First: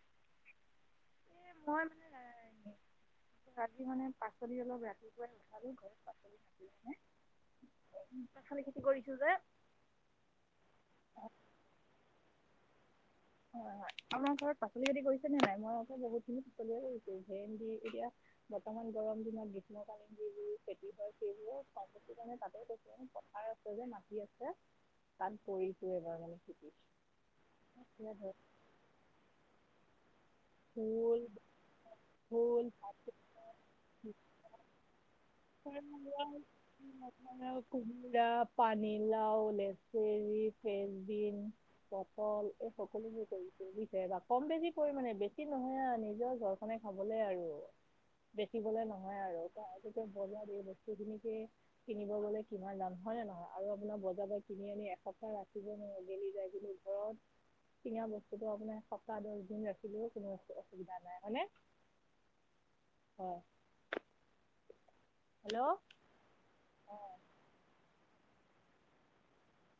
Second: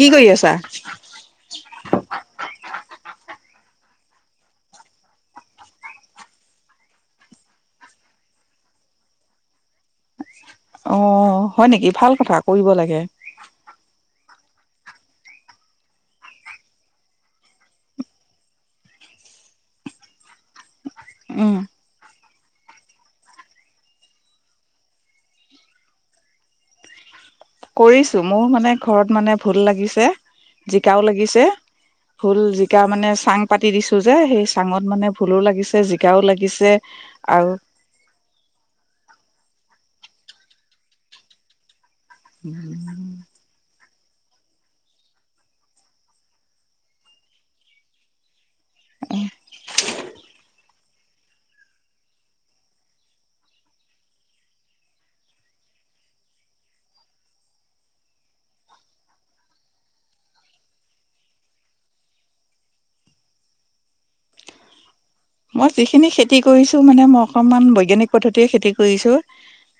কি কৰি আছা এ মই মানে ৰাতি মানে পাচলি অলপ ৰাতিপুৱাই উঠালো ঘৰত পাচলিি মানে খালি খেতি কৰিছো যে অ হয় নেকি ভাল কথা কৰিব লাগে হয় হয় আপোনাৰ ঘৰত পাচলি খেতি কৰিছে নে নাই মই আ বহুতখিনি পাচলিয়ে কৰিছো ভে এতিয়া বৰ্তমান গৰম দিনত গ্ৰীষ্মকালেন যিবোৰ খেতি হয় সেইবোৰৰে সম্পত্তিৰ কাৰণে তাতে পথাৰ আছে যে মাটি আছে তাত কৰিছো এই বাৰ মানে খেতি। এতিয়া কৰিছো ধৰক মোৰ মানে ঘৰত মানে ভোল লাগিছে জিকাওঁ ফুল লাগিছে ভোল জিকা মানে চাং পাতি দিছো যে সেই চাঙত মানে ভোলো লাগিছে জিকাওঁ ফুল লাগিছে আৰু কোমোৰা, পানী লাওঁ, লেচেৰি, ফেচবিন পটল এই সকলোবোৰ কৰিছো। বা কম বেছি পৰিমাণে বেছি নহয় আৰু নিজৰ ঘৰখনে খাবলে আৰু। বেচিবলে নহয় আৰু তই এতিয়া বজাৰত এই বস্তু খিনিকে কিনিব গ'লে কিমান দাম হয় নে নহয়? আৰু আপোনাৰ বজাৰ পৰা কিনি আনি এসপ্তাহ ৰাখিব নোৱাৰ, গেলি যাই বুলি অ [unintelligible] চিঙা বস্তুটো আপোনাৰ সপ্তাহ দহ দিন ৰাখিলেও কোনো অসুবিধা নাই হয়নে? হয়। মই হেল্ল' যিখিনি খেতি কৰিছো মানে মই অকনমান বৈজ্ঞানিক পদ্ধতিৰে খেতি কৰিছো।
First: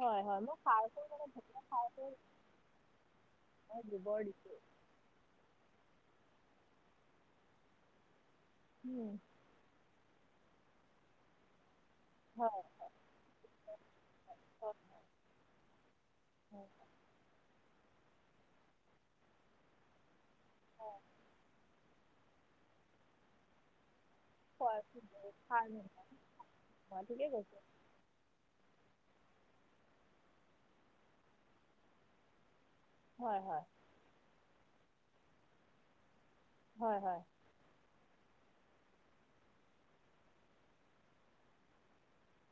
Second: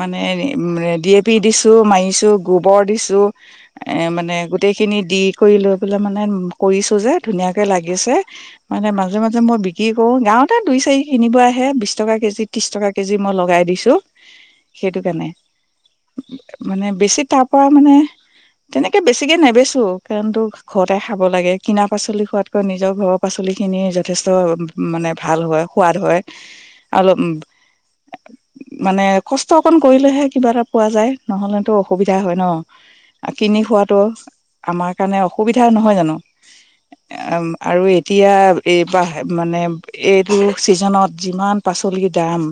মানে হয় হয় মই সাৰটো ডি এ মানে পি ঘৰুৱা দিছো সাৰটো মাৰিছো গোবৰ দিছো মই এ গোবৰ মানে দিছো গোটেই খিনি দি কৰি লৈ পেলাই মানে কৰিছো যে ধুনীয়াকে লাগিছে, মানে উম মাজে মাজে মই অ' গাঁৱতে দুই চাৰি কিনিব আহে বিশ টকা কেজি হয় ত্ৰিশ টকা মই লগাই দিছো, সেইটো কাৰণে মানে বেচি পৰা মানে তেনেকে বেছিকে নেবেচো, কাৰন তোৰ ঘৰতে খাব লাগে। কিনা পাচলি খোৱাতকৈ নিজৰ ঘৰৰ পাচলিখিনি যথেষ্ট। খোৱাৰ মানে পিছত ভাল সাৰ হয় সোৱাদ হয়। নোহোৱা অলপ ঠিকে কৈছে মানে কষ্ট অকন কৰিলেহে কিবা এটা পোৱা যায়। নহ'লেতো অসুবিধা হয় ন। হয় কিনি হয় খোৱাতটো আমাৰ কাৰণে অসুবিধা নহয় জানো? হয় হয় আৰু এতিয়া এইবাৰহে মানে এইটো চিজনত যিমান পাচলিৰ দাম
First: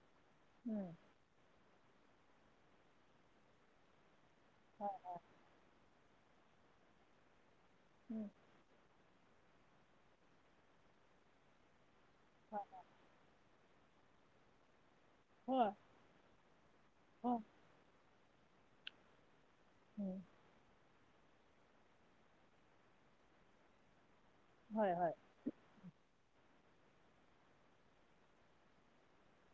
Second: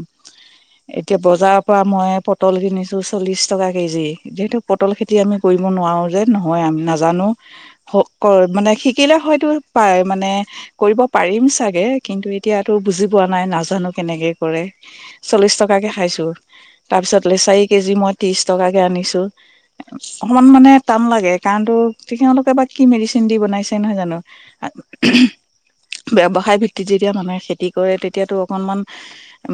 উম। এতিয়া বজাৰৰ পৰা মই পটল কিনিছোঁ চল্লিছ টকা কেজি, যিহেতু পটল হয় খেতি আমি কৰিব নোৱাৰো যে নহয় আমি নাজানো উম মানে কিলে হয়তো প মানে কৰিব পাৰিম চাগে, কিন্তু এতিয়াতো বুজি পোৱা নাই নাজানো কেনেকে কৰে, চল্লিশ হয় টকাকে খাইছো, তাৰপিছত হয় লেচাৰি কেজি মই ত্ৰিশ টকাকে আনিছো, উম অকমান মানে টান লাগে কাৰণ তো তেওঁলোকে বা কি মেডিচিন দি বনাইছে নহয় হয় হয় জানো। ব্যৱসায় ভিত্তিত যেতিয়া মানুহে খেতি কৰে তেতিয়াটো অকনমান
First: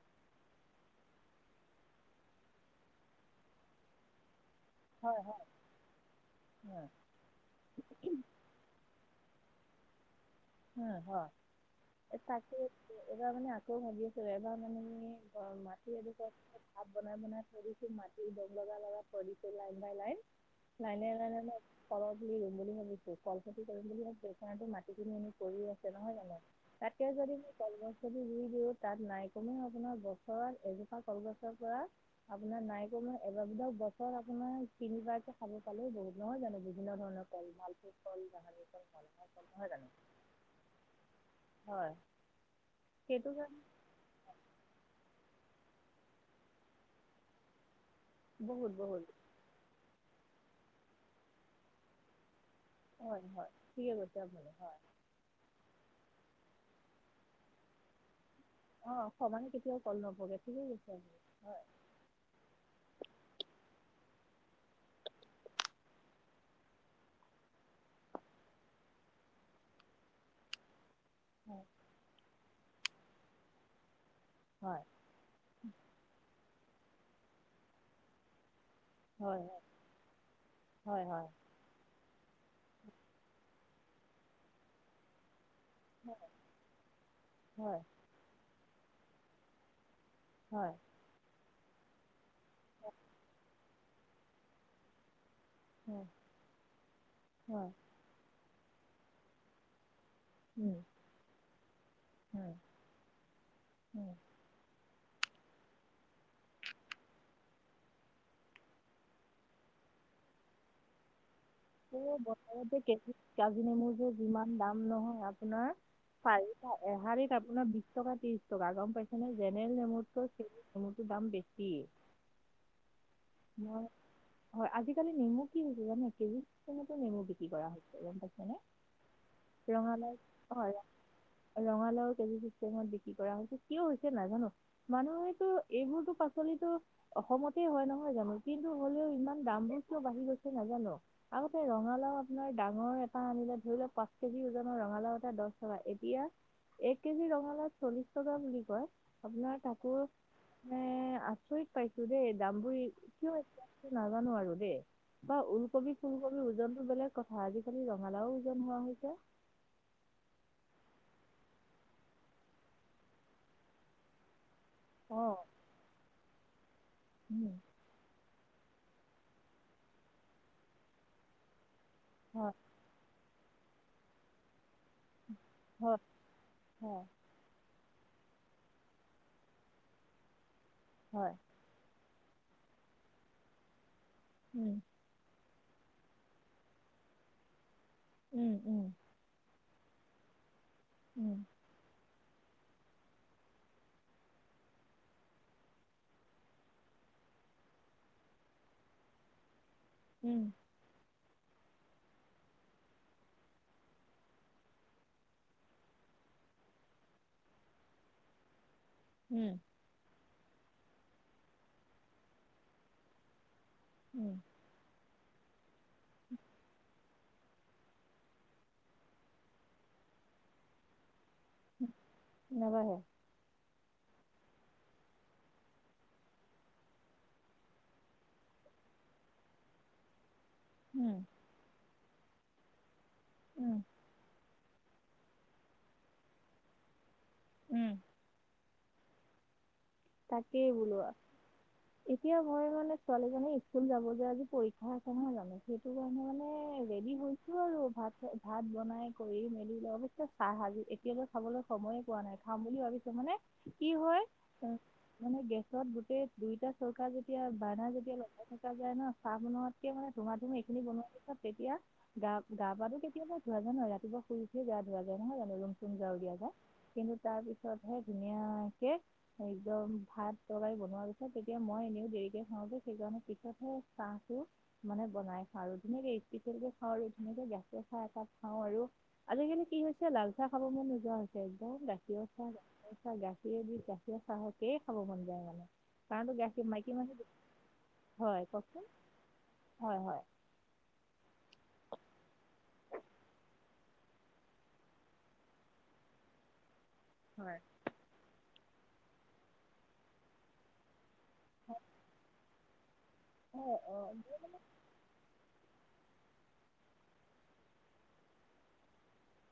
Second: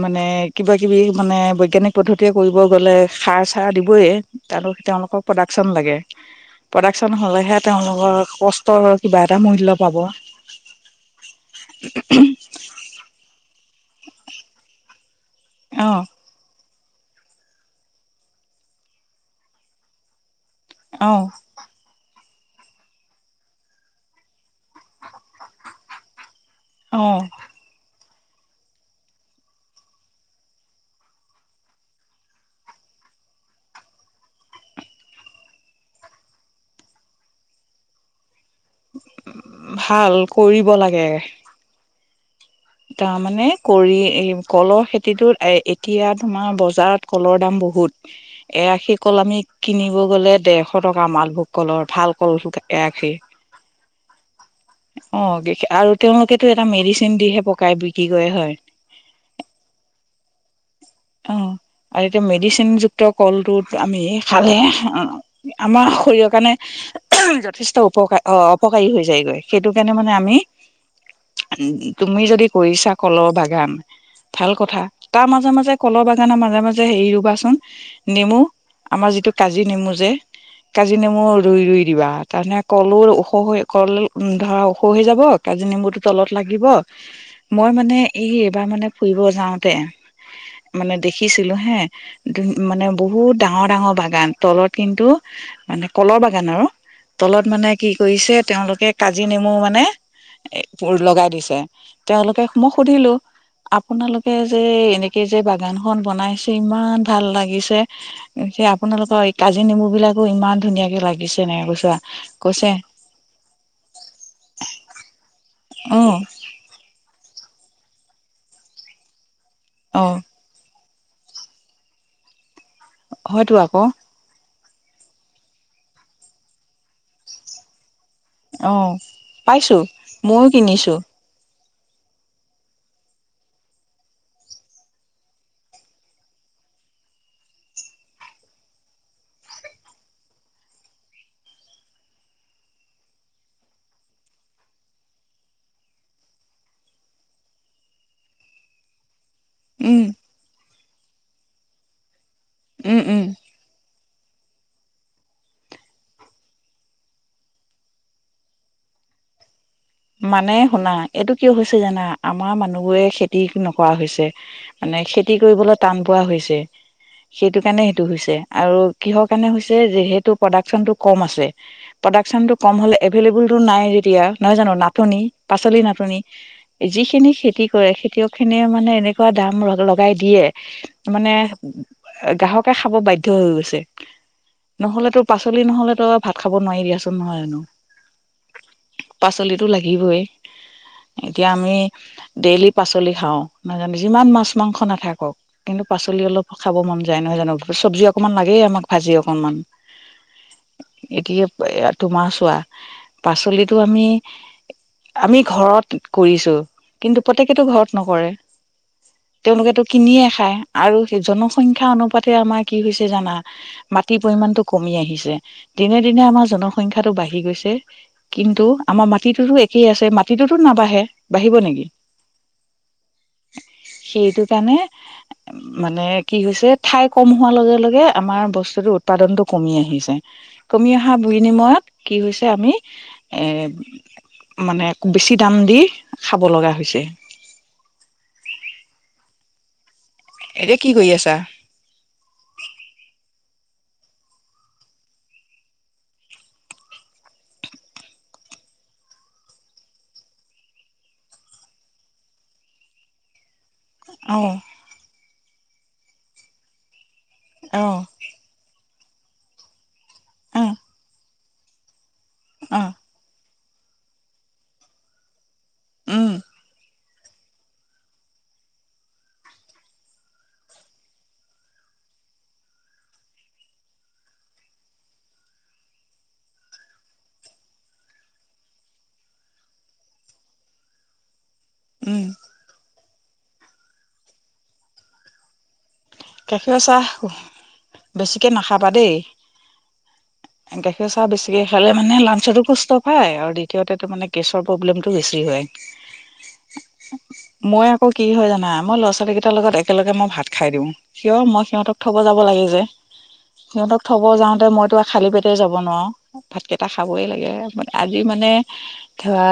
মানে কিবাকিবি মানে বৈজ্ঞানিক পদ্ধতিৰে কৰিব গ'লে সাৰ চাৰ দিবই তাৰো হয় তেওঁলোকৰ হয় প্ৰডাকচন লাগে উম প্ৰডাকচন হ'লেহে তেওঁলোকৰ কষ্ট ৰ কিবা এটা মুল্য পাব। উম হয়, তাকে এইবাৰ মানে আকৌ ভাবি আছো এবাৰ মানে অ' মাটি এ বিঘা হফ বনাই বনাই থৈ দিছো মাটিৰ দম লগাই লগাই থৈ দিছো লাইন বাই লাইন নাই অ নাই নাই নাই মই কলত ৰুম বুলি ভাবিছো কল খতিম বুলি মই বেখানাটো মাটি কিনি আনি [unintelligible] কৰি আছে নহয় জানো অ তাকে যদি কলগছ যদি ৰুই দিওঁ, তাত নাই কমেওঁ আপোনাৰ বছৰত এজোপা কলগছৰ পৰা আপোনাৰ নাই কমেওঁ এবাৰ ধাৰক বছৰত আপোনাৰ তিনিবাৰ কে খাব পালেও বহুত নহয় জানো? বিভিন্ন ধৰণৰ মালফে ফল বাহান [unintelligible] ভাল, কৰিব লাগে। হয়। সেইটো তাৰমানানে কাৰণে কৰি এই কলৰ খে টোত এ এতিয়া তোমাৰ বজাৰত কলৰ দাম বহুত। এ বহুত আশী বহুত কল আমি কিনিব গ'লে ডৰশ টকা মালভোগ কলৰ ভাল কল। এআশী হয়, হয় ঠিকে কৈছে আপুনি হয়। অ', আৰু তেওঁলোকেতটো এটা মেডিচিন দিহে পকাই বিক্ৰী কৰে হয়। অ', সমানে কেতিয়াও কল নপকে, ঠিকে কৈছে আৰু অ হয়। আৰু এতিয়া মেডিচিনযুক্ত কলটোত আমি খালে, আমাৰ শৰীৰৰ কাৰণে যথেষ্ট উপকাৰ, অ', অপকাৰী হৈ যায়গৈ সেইটো কাৰণে মানে আমি হয় তুমি যদি কৰিছা কলৰ বাগান, ভাল হয় কথা তাৰ মাজে মাজে কলৰ বাগানৰ মাজে মাজে হেৰি ৰুবাচোন নেমু আমাৰ যিটো হয় হয় কাজি নেমু যে, কাজি হয় হয় নেমু হয় ৰুই ৰুই দিবা, তাৰমানে কলৰ ওখ ধৰা ওখ হৈ যাব, কাজি নেমুটো তলত লাগিব মই হয় মানে এই এইবাৰ মানে, ফুৰিব যাওঁতে হয়। মানে দেখিছিলো হে মানে, বহুত ডাঙৰ ডাঙৰ বাগান তলত কিন্তু মানে, হয় কলৰ বাগান আৰু, তলত মানে হয় কি কৰিছে তেওঁলোকে কাজি নেমু মানে উম, লগাই দিছে। তেওঁলোকে, হয় মই সুধিলো, হয় আপোনালোকে যে এনেকে যে বাগান খন বনাইছে, ইমান ভাল লাগিছে আপোনালোকৰ, এই কাজি নেমু বিলাকো ইমান ধুনীয়াকে লাগিছে। এনেকে কৈছো কৈছে বজাৰতে কে কাজি নেমুযোৰ যিমান দাম নহয়, আপোনাৰ অ পাৰি [unintelligible] আপোনাৰ বিশ টকা, ত্ৰিশ টকা গম পাইছে নে, জেনেল অ নেমুৰটো নেমুৰটোৰ দাম বেছি। হয়তো আকৌ মোৰ, হয়, আজিকালি নেমু কি হৈছে জানে, কেজতো নেমু বিক্ৰী কৰা হৈছে গাম পাইছে নে অ', পাইছো ময়ো কিনিছো। ৰঙালাও কেজি [unintelligible] কৰা হৈছে কিয় হৈছে নাই জানো মানুহৰ হয়তো এইবোৰতো পাচলিতো অসমতে হয়, নহয় জানো, কিন্তু হলেও ইমান দামবোৰ কিয় বাঢ়ি গৈছে নাজানো। আগতে ৰঙালাও আপোনাৰ ডাঙৰ এটা আনিলে ধৰি লওক পা কেজি ওজনৰ ৰঙালাও এটা দহ টকা এতিয়া এক কেজি ৰঙালাও চল্লিশ টকা বুলি কয়, আপোনাক তাকো, উম মই আচৰিত পাইছো দেই দাম বোৰ উম উম কিয় হৈছে নাজানো আৰু দেই বা ওলকবি ফুলকবি ওজনতটো বেলেগ কথা, আজিকালি ৰঙালাও ওজন হোৱা হৈছে। মানে শুনা, এইটো কিয় হৈছে জানা, আমাৰ মানুহবোৰে খেতি নকৰা হৈছে। মানে, অ খেতি কৰিবলৈ টান পোৱা হৈছে। সেইটো উম কাৰণে, সেইটো হৈছে, আৰু কিহৰ কাৰণে হৈছে যিহেতু প্ৰডাকচনটো কম আছে। হয় প্ৰডাকশচনটো কম হ'লে, এভেইলেবল টো নাই যেতিয়া, নহয় জানো ন নাটনি, পাচলি হয় নাটনি, হয় যিখিনি খেতি খেতিয়ক খিনিয়ে মানে, এনেকুৱা দাম লগাই দিয়ে হয় মানে গ্ৰাহকে খাব বাধ্য হৈ গৈছে। উম, নহ'লে তো, পাচলি নহ'লেতো ভাত খাব নোৱাৰি দিয়াচোন নহয় জানো। উম, উম, পাচলিতো লাগিবই, উম এতিয়া আমি ডেইলি পাচলি খাওঁ, নাজানো যিমান মাছ মাংস নাথাকক কিন্তু পাচলি অলপ খাব মন যায়, নহয় জানো, চব্জি অকনমান লাগেই আমাক ভাজি অকনমান উম, এতিয়া তোমাৰ চোৱা, পাচলিতো আমি আমি ঘৰত কৰিছো, কিন্তু প্ৰত্যেকেতো ঘৰত নকৰে, উম তেওঁলোকেতো কিনিয়ে খায়, আৰু জনসংখ্যা অনুপাতে আমাৰ কি হৈছে জানা? মাটিৰ উম পৰিমাণটো কমি আহিছে, দিনে দিনে আমাৰ জনসংখ্যা টো বাঢ়ি গৈছে। কিন্তু, আমাৰ মাটিটো একেই আছে, মাটিটোতো নাবাঢ়ে বাঢ়িব নেকি নাবাঢ়ে সেইটো কাৰণে মানে কি হৈছে ঠাই কম হোৱাৰ লগে লগে আমাৰ বস্তুতো উৎপাদনতটো কমি আহিছে কমি উম অহা বিনিময়ত কি হৈছে আমি এৰ উম মানে বেছি দাম দি খাব লগা হৈছে উম তাকে এতিয়া কি বলো কৰি আছা আৰু এতিয়া হয় মানে ছোৱালী জনে স্কুল যাব যে আজি পৰীক্ষা কহ জানো সেইটো কাৰণে মানে ৰেডি হৈ ভাত ভাত বনাই কৰি মেলি ল অৱশ্যে চাহ আজি এতিয়াতো খাবলৈ সময়ে পোৱা নাই খাম বুলি ভাবিছ মানে কি হয় অ মানে গেছত গোটেই দুইটা চৌকা যেতিয়া অ বাইনা যেতিয়া লগাই থকা যায় ন চাহ বনোৱাতকে মানে ধুমা ধুমা অ এইখিনি বনোৱাৰ পিছত তেতিয়া গা অ পা ধুই কেতিয়াবা ধোৱা য নয় ৰাতিপুৱ শই উঠে গা ধোৱা যায় নহয় জানো ৰুমুম যা উ উম দা যা কিন্তু তাৰ পিছতহে ধুনীয়াকে হ ভাত তৰকাৰী বনোৱাৰ পিছত তেতিয়া মই এনেও দেৰিকে খাওঁগৈ সেইকাৰণে পিছতহে চাহটো মানে বনাই খাওঁ আৰু ধুনীয়াকে স্পেচিয়েল কেে খাওঁ আৰু ধুনীয়ে গেছে খা এাপ খাওঁ আৰু আজিকালি কি হৈছে লাল চাহ খাব মন নোযোৱা হৈছে উম গাখীৰ চাহাহ গাখ দি গাখীৰ চাহকেই খাব মন যায় মানে কাৰণটো গাখীৰ মাইকী মানহ বেছিকে হয় নাখাবা কওকচোন দেই হয় হয় গাখীৰ চাহ বেছিকৈ খালে মানে লাঞ্চতো কষ্ট পায় আৰু দ্বিতীয়তে তাৰ মানে কেছৰ প্ৰব্লেমটো বেছি হয় [unintelligible] হয় মই আকৌ কি হয় জানা মই ল'ৰা ছোৱালী কেইটাৰ লগত একেলগে মই ভাত খাই দিওঁ কিয় মই সিহঁতক থব যাব লাগে যে হয় অ সিহঁতক থব যাওঁতে মইতো খালী পেটে যাব নোৱাৰোঁ ভাতকেইটা খাবই লাগে আজি মানে ধৰা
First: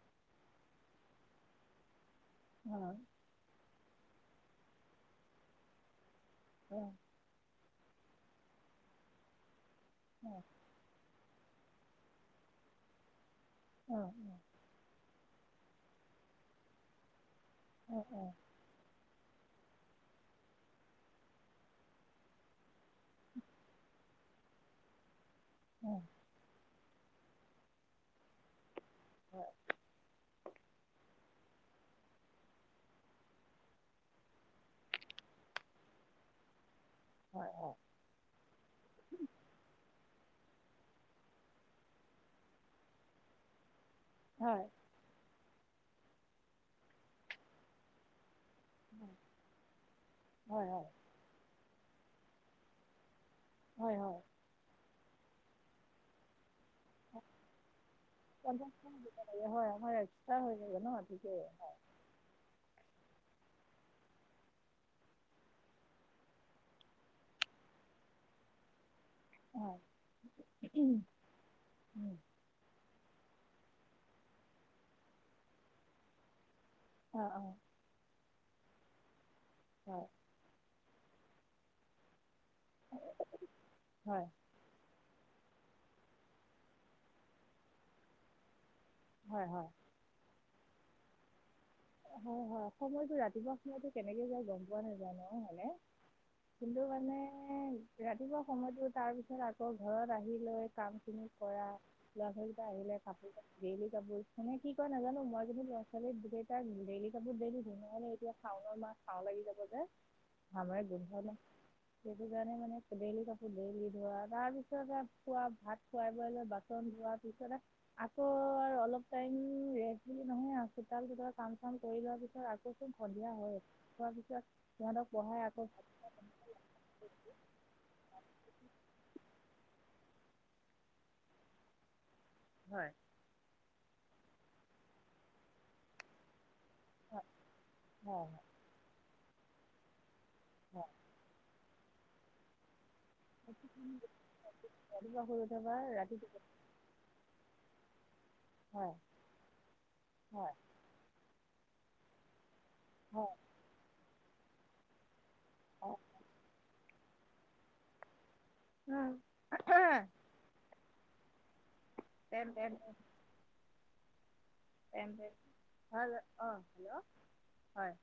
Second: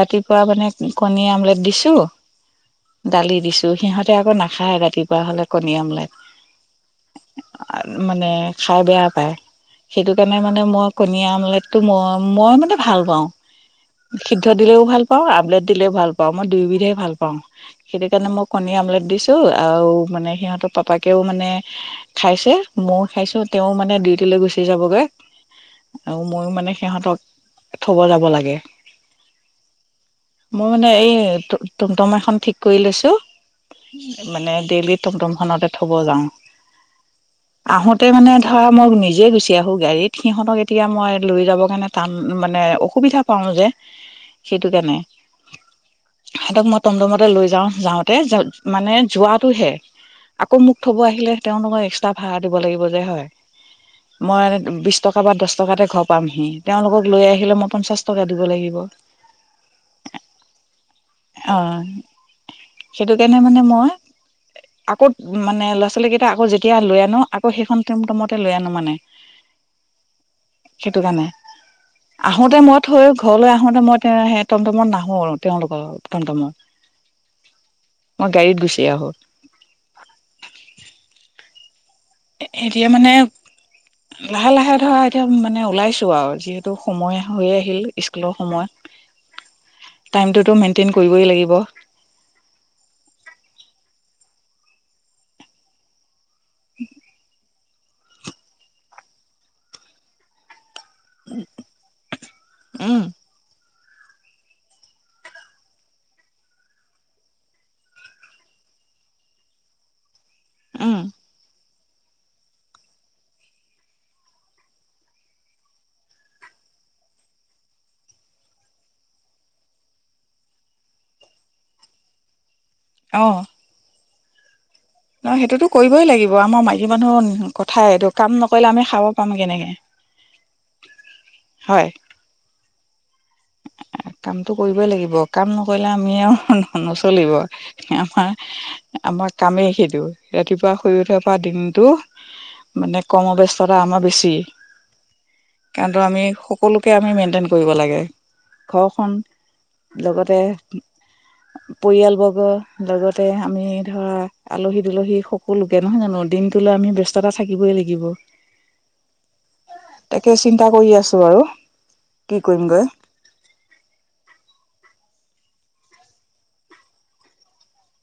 ৰাতিপুৱা মানে কণী আমলেট দিছো হয় দালি দিছো সিহঁতে আকৌ নাখায় ৰাতিপুৱা হলে কণী আমলাই অ মানে খাই বেয়া পায় সেইটো কাৰণে হয় মানে মই কণীয়া আমলেটটো মই মই মানে ভাল পাওঁ হয় সিদ্ধ দিলেও ভাল পাওঁ আমলেট দিলেও ভাল পাওঁ মই দুয়োবিধে ভাল পাওঁ হয় সেইটো কাৰণে হয় মোক কণী আমলেট দিছো আৰু মানে সিহঁতৰ পাপাকেও মানে খাইছে ময়ও খাইছো তেওঁ মানে ডিউটি লৈ গুচি যাবগৈ অ আৰু ময়ো মানে সিহঁতক থব যাব লাগে হয় মই মানে এই টমটমা এখন ঠিক কৰি লৈছোঁ মানে ডেইলি টমটম খতে থব যাওঁ হয় আহোতে তাতে মানে ধৰা মোক নিজে গুচ এতি আহো গাড়ীত সিহঁতক এতিয়া মই লৈ যাব কাৰণে টান মানে অসুবিধা পাও যে সেইটো কেনে সহতক মই টমটমতে লৈ যাওঁ যাওঁতে যা মানে যোৱাতটো হে আকৌ হয় হয় মোক থব আহিলে তেওঁলোকক এক্সট্ৰা ভাড়া দিব লাগিব যে হয় হয় হয় মই বিশছ টকা বা দহ টকাতে ঘৰ পামহি তেওঁলোকক লৈ আহিলে মই পঞ্চাশ টকা দিব পঞ্চাছ লাগিব হয় আমাৰ এক্সট্ৰা হৈ যাব ন ঠিকেই অ হয় সেইটো কাৰণে মানে মই আকৌ মানে ল'ৰা ছোৱালীকেইটা আকৌ যেতিয়া লৈ আনো আকৌ সেইখন টিম টমতে লৈ আনো মানে অ সেইটো কাৰণে আহোতে মই থৈ ঘৰলৈ আহোতে মই টমটমত নাহো আৰু তেওঁলোকৰ লগত হ তামা অ অ মই গাড়ীত গুি আহো হয় এতিয়া মানে হয় লাহে লাহে ধৰা এতিয়া মানে ওলাইছো আৰু যিহেতু সময় হৈয়ে আহিল স্কুলৰ সময়ত হয় হয় টাইমটোতো মেইনটেইন কৰিবই লাগিব হয় হয় সময়তটো ৰাতিপুৱা সময়তো কেনেকে যায় গম পোৱা নাজানো মানে কিন্তু মানে ৰাতিপুৱা সময়তটো তাৰপিছত আকৌ ঘৰত আহি লৈ কাম খিনি কৰা লালা আহিলে উম কাপোৰ ক ডেইল কাপোৰ মানে কি কয় নাজানো মই যো ল'ৰা ছোৱাল বো ডেইলি কাপোৰ ডেইলি ধুমে এতিয়াাওনৰ মা খাও লাগি যাব যে ভাৰ উম বধ ন সেইটো কাৰণে মানে ডেইলি কাপো ডেইলি ধৰা তাৰ পিছত খোৱা ভাত খুৱাই বোৱাই লোৱা বাকী হোৱাৰ পিছত আকৌ আৰু অলপ টাইম ৰে বুলি নহয় আল কাম চাম কৰি লোৱাৰ পিছত আকৌ চুব সন্ধিয়া হয় থোৱাৰ পিছত সিহঁতক নহয় পঢ়াই আকৌ সেইটোতো কৰিবই লাগিব আমাৰ মাইকী মানুহৰ কথাই এইটো কাম নকৰিলে আমি খাব পাম কেনেকৈ হয় হয় কামতটো কৰিবই লাগিব কাম নকৰিলে আমি আৰু হয় নচলিব হয় আমাৰ আমাৰ কামেই সিদিো ৰাতিপুৱা হয় শুই উঠাৰ পৰা দিনটো মানে কৰ্মব্যস্ততা আমাৰ বেছি ৰাতিপুৱা শুই উঠাৰ পৰা কাৰণো ৰাতি আমি সকলোকে আমি মেইনটেইন কৰিব লাগে হয় ঘৰখন লগতে হয় পৰিয়ালবৰ্গ লগতে হয় আমি ধৰা আলহী দুলহী সকলোকে নহয় জানো দিন আমি ব্যস্ততা থাকিবই লাগিব উম তাকে চিন্তা কৰি আছো আৰু কি তেন্ত দে কৰিমগৈ ভ অঁ হেল্ল' হয়